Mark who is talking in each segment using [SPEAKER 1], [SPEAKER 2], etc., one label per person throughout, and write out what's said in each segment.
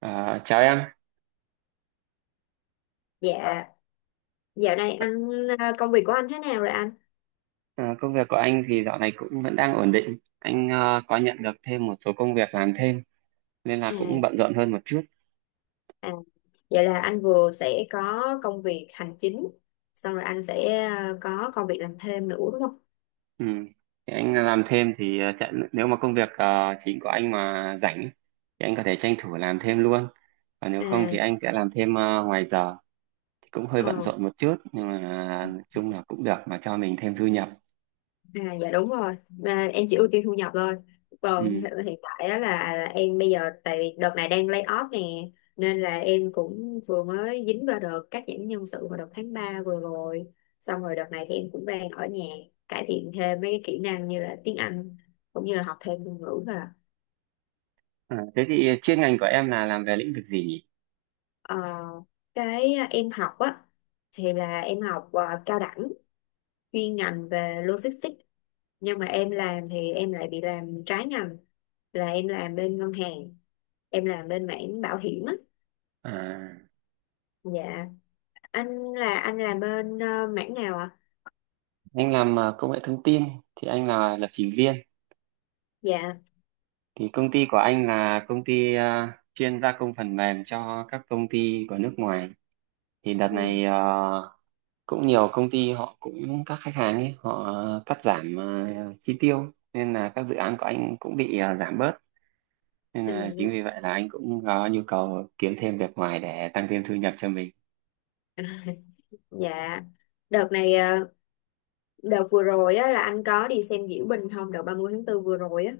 [SPEAKER 1] À, chào em,
[SPEAKER 2] Dạ, dạo này anh công việc của anh thế nào rồi anh?
[SPEAKER 1] à, công việc của anh thì dạo này cũng vẫn đang ổn định. Anh có nhận được thêm một số công việc làm thêm nên là cũng
[SPEAKER 2] À,
[SPEAKER 1] bận rộn hơn một chút.
[SPEAKER 2] à, vậy là anh vừa sẽ có công việc hành chính, xong rồi anh sẽ có công việc làm thêm nữa đúng không?
[SPEAKER 1] Ừ. Thì anh làm thêm thì nếu mà công việc chính của anh mà rảnh ấy, thì anh có thể tranh thủ làm thêm luôn. Còn nếu không thì
[SPEAKER 2] À,
[SPEAKER 1] anh sẽ làm thêm ngoài giờ. Thì cũng hơi bận
[SPEAKER 2] ờ.
[SPEAKER 1] rộn một chút nhưng mà nói chung là cũng được mà cho mình thêm thu nhập.
[SPEAKER 2] À, dạ đúng rồi, em chỉ ưu tiên thu nhập thôi, còn
[SPEAKER 1] Ừ.
[SPEAKER 2] hiện tại á là em bây giờ tại vì đợt này đang lay off nè, nên là em cũng vừa mới dính vào đợt cắt giảm nhân sự vào đợt tháng 3 vừa rồi. Xong rồi đợt này thì em cũng đang ở nhà cải thiện thêm mấy cái kỹ năng như là tiếng Anh, cũng như là học thêm ngôn ngữ và
[SPEAKER 1] À, thế thì chuyên ngành của em là làm về lĩnh vực gì nhỉ?
[SPEAKER 2] ờ, cái em học á thì là em học cao đẳng chuyên ngành về logistics, nhưng mà em làm thì em lại bị làm trái ngành, là em làm bên ngân hàng, em làm bên mảng bảo hiểm á.
[SPEAKER 1] À,
[SPEAKER 2] Dạ, anh là anh làm bên mảng nào ạ?
[SPEAKER 1] anh làm công nghệ thông tin thì anh là lập trình viên.
[SPEAKER 2] Dạ.
[SPEAKER 1] Thì công ty của anh là công ty chuyên gia công phần mềm cho các công ty của nước ngoài. Thì đợt
[SPEAKER 2] Ừ.
[SPEAKER 1] này cũng nhiều công ty họ cũng các khách hàng ấy họ cắt giảm chi tiêu nên là các dự án của anh cũng bị giảm bớt. Nên là chính
[SPEAKER 2] Ừ.
[SPEAKER 1] vì vậy là anh cũng có nhu cầu kiếm thêm việc ngoài để tăng thêm thu nhập cho mình.
[SPEAKER 2] Dạ, đợt này ờ, đợt vừa rồi á là anh có đi xem diễu binh không, đợt 30 tháng 4 vừa rồi á?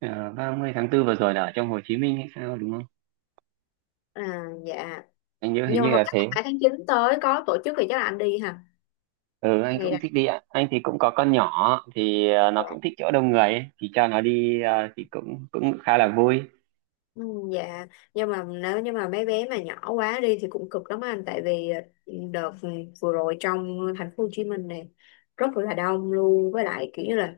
[SPEAKER 1] Ờ, 30 tháng 4 vừa rồi là ở trong Hồ Chí Minh hay sao đúng không?
[SPEAKER 2] À, dạ,
[SPEAKER 1] Anh nhớ hình
[SPEAKER 2] nhưng
[SPEAKER 1] như
[SPEAKER 2] mà không
[SPEAKER 1] là
[SPEAKER 2] chắc là
[SPEAKER 1] thế.
[SPEAKER 2] 2 tháng 9 tới có tổ chức, thì chắc là anh đi hả?
[SPEAKER 1] Ừ, anh cũng
[SPEAKER 2] Ngày
[SPEAKER 1] thích đi ạ. Anh thì cũng có con nhỏ thì nó
[SPEAKER 2] đó.
[SPEAKER 1] cũng thích chỗ đông người ấy, thì cho nó đi thì cũng cũng khá là vui.
[SPEAKER 2] Ừ, dạ, nhưng mà nếu như mà mấy bé mà nhỏ quá đi thì cũng cực lắm anh, tại vì đợt vừa rồi trong thành phố Hồ Chí Minh này rất là đông luôn, với lại kiểu như là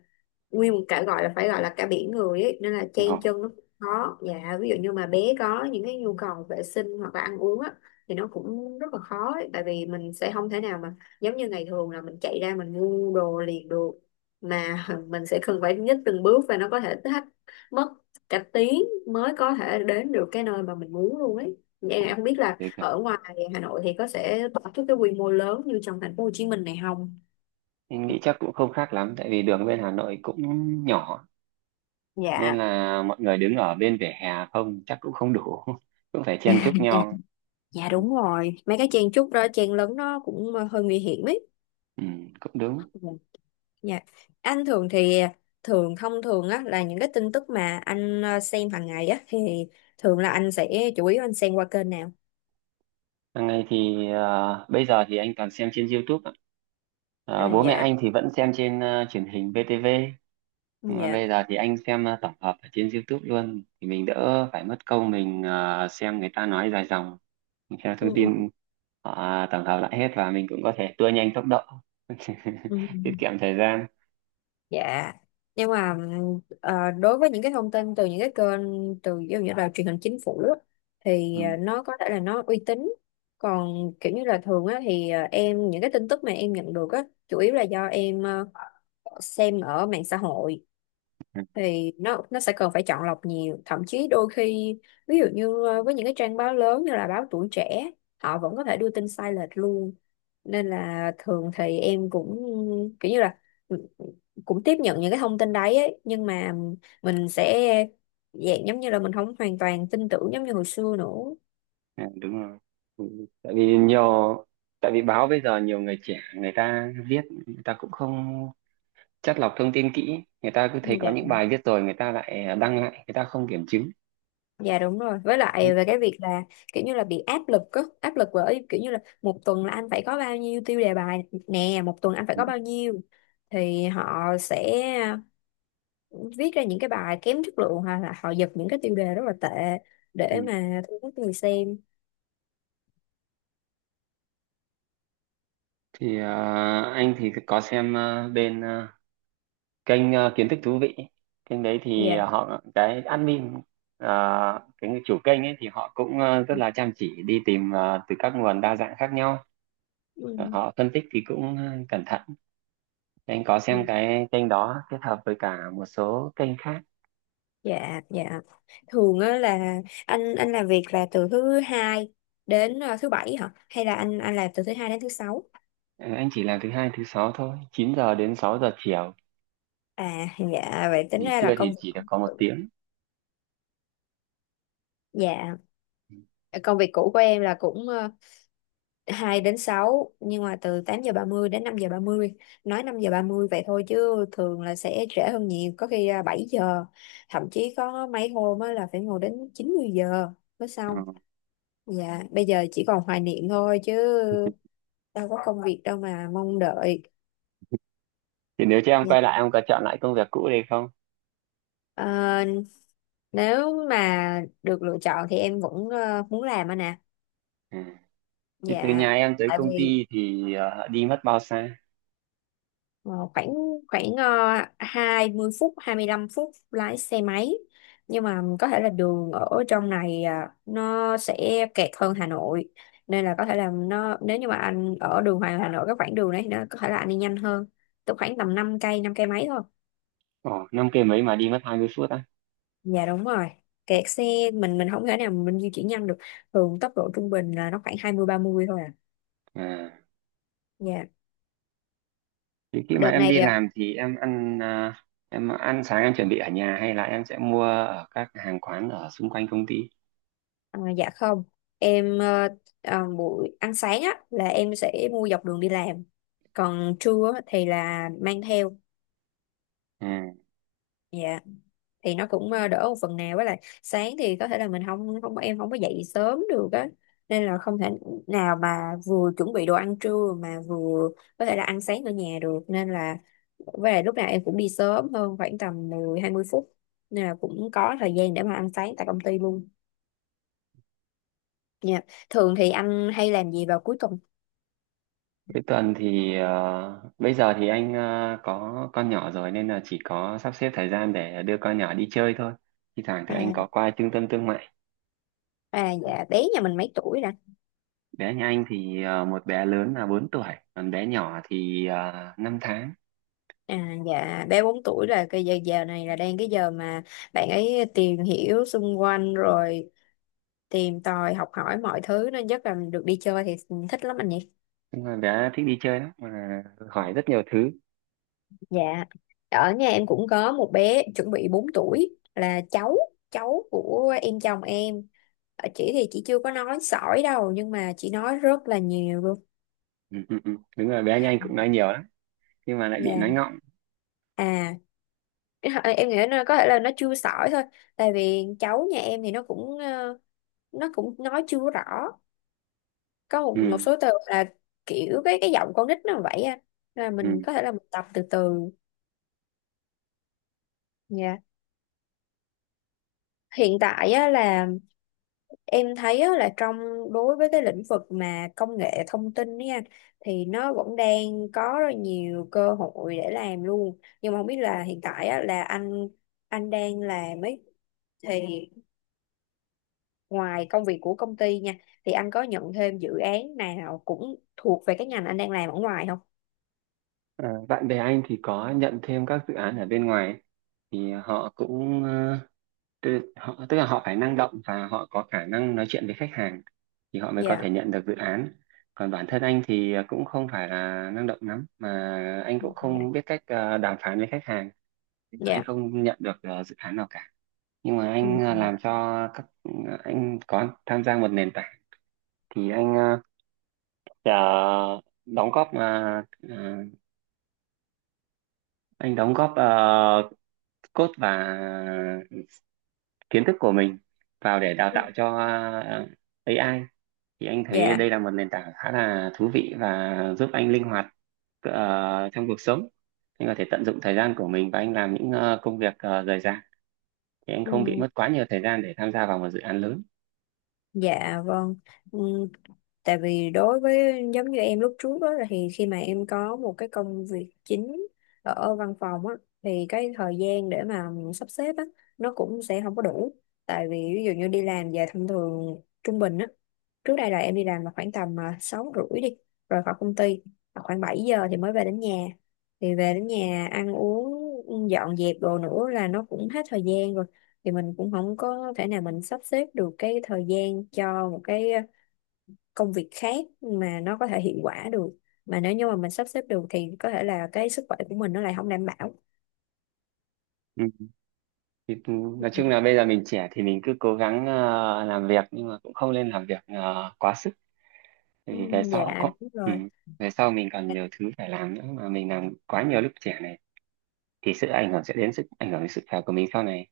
[SPEAKER 2] nguyên một cả gọi là phải gọi là cả biển người ấy, nên là
[SPEAKER 1] Ừ.
[SPEAKER 2] chen chân nó cũng khó. Dạ, ví dụ như mà bé có những cái nhu cầu vệ sinh hoặc là ăn uống á thì nó cũng rất là khó ấy, tại vì mình sẽ không thể nào mà giống như ngày thường là mình chạy ra mình mua đồ liền được, mà mình sẽ cần phải nhích từng bước và nó có thể thách mất cả tiếng mới có thể đến được cái nơi mà mình muốn luôn ấy. Em không biết là
[SPEAKER 1] Thế cả.
[SPEAKER 2] ở ngoài Hà Nội thì có sẽ tổ chức cái quy mô lớn như trong thành phố Hồ Chí Minh này không?
[SPEAKER 1] Anh nghĩ chắc cũng không khác lắm tại vì đường bên Hà Nội cũng nhỏ, nên
[SPEAKER 2] Dạ.
[SPEAKER 1] là mọi người đứng ở bên vỉa hè không chắc cũng không đủ cũng phải chen chúc
[SPEAKER 2] Dạ,
[SPEAKER 1] nhau.
[SPEAKER 2] dạ đúng rồi. Mấy cái chen chúc đó, chen lấn nó cũng hơi nguy hiểm ấy.
[SPEAKER 1] Ừ, cũng đúng.
[SPEAKER 2] Ừ, dạ. Anh thường thì thường thông thường á là những cái tin tức mà anh xem hàng ngày á thì thường là anh sẽ chủ yếu anh xem qua kênh nào?
[SPEAKER 1] Hàng ngày thì bây giờ thì anh toàn xem trên YouTube ạ.
[SPEAKER 2] À,
[SPEAKER 1] Bố mẹ
[SPEAKER 2] dạ.
[SPEAKER 1] anh thì vẫn xem trên truyền hình VTV. Mà
[SPEAKER 2] Dạ.
[SPEAKER 1] bây giờ thì anh xem tổng hợp ở trên YouTube luôn, thì mình đỡ phải mất công mình xem người ta nói dài dòng, mình theo
[SPEAKER 2] Ừ,
[SPEAKER 1] thông
[SPEAKER 2] ừ,
[SPEAKER 1] tin họ tổng hợp lại hết và mình cũng có thể tua nhanh tốc độ
[SPEAKER 2] ừ.
[SPEAKER 1] tiết kiệm thời gian.
[SPEAKER 2] Dạ. Nhưng mà đối với những cái thông tin từ những cái kênh từ ví dụ như là truyền hình chính phủ á, thì
[SPEAKER 1] Ừ,
[SPEAKER 2] nó có thể là nó uy tín. Còn kiểu như là thường á thì em, những cái tin tức mà em nhận được á chủ yếu là do em xem ở mạng xã hội,
[SPEAKER 1] ừ,
[SPEAKER 2] thì nó sẽ cần phải chọn lọc nhiều, thậm chí đôi khi ví dụ như với những cái trang báo lớn như là báo Tuổi Trẻ, họ vẫn có thể đưa tin sai lệch luôn, nên là thường thì em cũng kiểu như là cũng tiếp nhận những cái thông tin đấy ấy, nhưng mà mình sẽ dạng giống như là mình không hoàn toàn tin tưởng giống như hồi xưa nữa.
[SPEAKER 1] ừ, đúng rồi. Ừ, tại vì báo bây giờ nhiều người trẻ người ta viết người ta cũng không chắt lọc thông tin kỹ, người ta cứ thấy có
[SPEAKER 2] Dạ,
[SPEAKER 1] những bài viết rồi người ta lại đăng lại, người ta không kiểm chứng.
[SPEAKER 2] dạ đúng rồi, với
[SPEAKER 1] Ừ.
[SPEAKER 2] lại về cái việc là kiểu như là bị áp lực á, áp lực bởi kiểu như là một tuần là anh phải có bao nhiêu tiêu đề bài nè, một tuần anh phải
[SPEAKER 1] Ừ.
[SPEAKER 2] có bao nhiêu, thì họ sẽ viết ra những cái bài kém chất lượng hoặc là họ giật những cái tiêu đề rất là tệ
[SPEAKER 1] Ừ.
[SPEAKER 2] để mà thu hút người xem.
[SPEAKER 1] Thì anh thì có xem bên kênh kiến thức thú vị. Kênh đấy thì
[SPEAKER 2] Dạ.
[SPEAKER 1] họ, cái admin ờ, cái người chủ kênh ấy, thì họ cũng rất là chăm chỉ đi tìm từ các nguồn đa dạng khác nhau. Họ phân tích thì cũng cẩn thận. Anh có xem
[SPEAKER 2] Ừ.
[SPEAKER 1] cái kênh đó kết hợp với cả một số kênh khác.
[SPEAKER 2] Dạ, dạ. Thường á là anh làm việc là từ thứ hai đến thứ bảy hả? Hay là anh làm từ thứ hai đến thứ sáu?
[SPEAKER 1] Ờ, anh chỉ làm thứ hai thứ sáu thôi, 9 giờ đến 6 giờ chiều,
[SPEAKER 2] À, dạ vậy tính
[SPEAKER 1] nghỉ
[SPEAKER 2] ra là
[SPEAKER 1] trưa thì chỉ được có một tiếng.
[SPEAKER 2] dạ công việc cũ của em là cũng 2 đến sáu, nhưng mà từ 8 giờ 30 đến 5 giờ 30. Nói 5 giờ 30 vậy thôi chứ thường là sẽ trễ hơn nhiều, có khi 7 giờ, thậm chí có mấy hôm á là phải ngồi đến 90 giờ mới
[SPEAKER 1] Ừ.
[SPEAKER 2] xong. Dạ, bây giờ chỉ còn hoài niệm thôi, chứ đâu có công việc đâu mà mong đợi.
[SPEAKER 1] Thì nếu cho em
[SPEAKER 2] Dạ.
[SPEAKER 1] quay lại em có chọn lại công việc cũ đây không?
[SPEAKER 2] Ờ, nếu mà được lựa chọn thì em vẫn muốn làm anh nè.
[SPEAKER 1] Ừ. Thì từ
[SPEAKER 2] Dạ,
[SPEAKER 1] nhà em tới
[SPEAKER 2] tại
[SPEAKER 1] công
[SPEAKER 2] vì
[SPEAKER 1] ty thì đi mất bao xa?
[SPEAKER 2] ờ, khoảng khoảng 20 phút 25 phút lái xe máy, nhưng mà có thể là đường ở trong này à, nó sẽ kẹt hơn Hà Nội, nên là có thể là nó, nếu như mà anh ở đường Hoàng Hà Nội cái khoảng đường đấy thì nó có thể là anh đi nhanh hơn. Tức khoảng tầm 5 cây, 5 cây mấy thôi.
[SPEAKER 1] Ồ, 5 cây mấy mà đi mất 20 phút á.
[SPEAKER 2] Dạ đúng rồi, kẹt xe mình không thể nào mình di chuyển nhanh được, thường tốc độ trung bình là nó khoảng 20, 30 thôi à.
[SPEAKER 1] À,
[SPEAKER 2] Dạ,
[SPEAKER 1] thì khi mà
[SPEAKER 2] đợt
[SPEAKER 1] em
[SPEAKER 2] này
[SPEAKER 1] đi làm thì em ăn sáng em chuẩn bị ở nhà hay là em sẽ mua ở các hàng quán ở xung quanh công ty?
[SPEAKER 2] ờ, dạ không, em buổi ăn sáng á là em sẽ mua dọc đường đi làm, còn trưa á thì là mang theo.
[SPEAKER 1] À,
[SPEAKER 2] Dạ, thì nó cũng đỡ một phần nào, với lại sáng thì có thể là mình không không em không có dậy sớm được á, nên là không thể nào mà vừa chuẩn bị đồ ăn trưa mà vừa có thể là ăn sáng ở nhà được. Nên là với lại lúc nào em cũng đi sớm hơn khoảng tầm 10, 20 phút, nên là cũng có thời gian để mà ăn sáng tại công ty luôn. Dạ. Thường thì anh hay làm gì vào cuối tuần?
[SPEAKER 1] cuối tuần thì bây giờ thì anh có con nhỏ rồi nên là chỉ có sắp xếp thời gian để đưa con nhỏ đi chơi thôi. Thì thoảng thì anh
[SPEAKER 2] à,
[SPEAKER 1] có qua trung tâm thương mại.
[SPEAKER 2] à dạ bé nhà mình mấy tuổi?
[SPEAKER 1] Bé nhà anh thì một bé lớn là 4 tuổi, còn bé nhỏ thì 5 tháng.
[SPEAKER 2] À, dạ bé 4 tuổi là cái giờ giờ này là đang cái giờ mà bạn ấy tìm hiểu xung quanh rồi tìm tòi học hỏi mọi thứ, nên chắc là được đi chơi thì thích lắm anh nhỉ.
[SPEAKER 1] Nhưng mà bé thích đi chơi lắm mà hỏi rất nhiều thứ.
[SPEAKER 2] Dạ, ở nhà em cũng có một bé chuẩn bị 4 tuổi là cháu cháu của em, chồng em. Ờ, chị thì chị chưa có nói sỏi đâu, nhưng mà chị nói rất là nhiều luôn.
[SPEAKER 1] Ừ, ừ, ừ. Đúng rồi, bé anh cũng nói nhiều lắm nhưng mà lại bị
[SPEAKER 2] Dạ.
[SPEAKER 1] nói ngọng.
[SPEAKER 2] À, em nghĩ là có thể là nó chưa sỏi thôi, tại vì cháu nhà em thì nó cũng nó cũng nói chưa rõ, có một
[SPEAKER 1] Ừ,
[SPEAKER 2] số từ là kiểu cái giọng con nít nó vậy á, là mình
[SPEAKER 1] ừ.
[SPEAKER 2] có thể là mình tập từ từ nha. Hiện tại á là em thấy á là đối với cái lĩnh vực mà công nghệ thông tin nha, thì nó vẫn đang có rất nhiều cơ hội để làm luôn, nhưng mà không biết là hiện tại á là anh đang làm ấy, thì ngoài công việc của công ty nha, thì anh có nhận thêm dự án nào cũng thuộc về cái ngành anh đang làm ở ngoài không?
[SPEAKER 1] Ờ, bạn bè anh thì có nhận thêm các dự án ở bên ngoài ấy, thì họ cũng tức là họ phải năng động và họ có khả năng nói chuyện với khách hàng thì họ mới có
[SPEAKER 2] Dạ.
[SPEAKER 1] thể nhận được dự án. Còn bản thân anh thì cũng không phải là năng động lắm mà anh cũng
[SPEAKER 2] Dạ.
[SPEAKER 1] không biết cách đàm phán với khách hàng. Anh
[SPEAKER 2] Dạ.
[SPEAKER 1] không nhận được dự án nào cả. Nhưng mà anh
[SPEAKER 2] Ừ.
[SPEAKER 1] ờ, làm cho các Anh có tham gia một nền tảng, thì anh Dạ, đóng góp à, à, anh đóng góp code và kiến thức của mình vào để đào
[SPEAKER 2] Ừ.
[SPEAKER 1] tạo cho AI. Thì anh thấy
[SPEAKER 2] Dạ.
[SPEAKER 1] đây là một nền tảng khá là thú vị và giúp anh linh hoạt trong cuộc sống. Anh có thể tận dụng thời gian của mình và anh làm những công việc rời rạc, thì anh
[SPEAKER 2] Ừ,
[SPEAKER 1] không bị mất quá nhiều thời gian để tham gia vào một dự án lớn.
[SPEAKER 2] dạ vâng. Ừ, tại vì đối với giống như em lúc trước đó, thì khi mà em có một cái công việc chính ở văn phòng á, thì cái thời gian để mà sắp xếp á, nó cũng sẽ không có đủ. Tại vì ví dụ như đi làm về thông thường, trung bình á, trước đây là em đi làm là khoảng tầm 6 rưỡi đi, rồi khỏi công ty là khoảng 7 giờ thì mới về đến nhà, thì về đến nhà ăn uống dọn dẹp đồ nữa là nó cũng hết thời gian rồi, thì mình cũng không có thể nào mình sắp xếp được cái thời gian cho một cái công việc khác mà nó có thể hiệu quả được, mà nếu như mà mình sắp xếp được thì có thể là cái sức khỏe của mình nó lại không đảm bảo.
[SPEAKER 1] Ừ. Thì, nói chung là bây giờ mình trẻ thì mình cứ cố gắng làm việc nhưng mà cũng không nên làm việc quá sức,
[SPEAKER 2] Ừ,
[SPEAKER 1] thì về sau
[SPEAKER 2] dạ đúng
[SPEAKER 1] ừ,
[SPEAKER 2] rồi.
[SPEAKER 1] về sau mình còn nhiều thứ phải làm nữa, mà mình làm quá nhiều lúc trẻ này thì sự ảnh hưởng sẽ đến sức ảnh hưởng đến sức khỏe của mình sau này.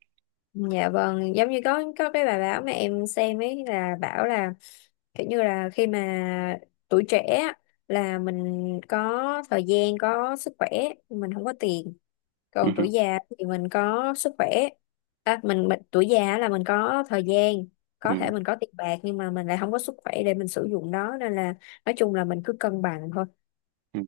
[SPEAKER 2] Dạ vâng, giống như có cái bài báo mà em xem ấy là bảo là kiểu như là khi mà tuổi trẻ á, là mình có thời gian, có sức khỏe, mình không có tiền, còn tuổi
[SPEAKER 1] Ừ,
[SPEAKER 2] già thì mình có sức khỏe. Mình tuổi già là mình có thời gian, có thể
[SPEAKER 1] ừ,
[SPEAKER 2] mình có tiền bạc nhưng mà mình lại không có sức khỏe để mình sử dụng nó, nên là nói chung là mình cứ cân bằng thôi.
[SPEAKER 1] ừ.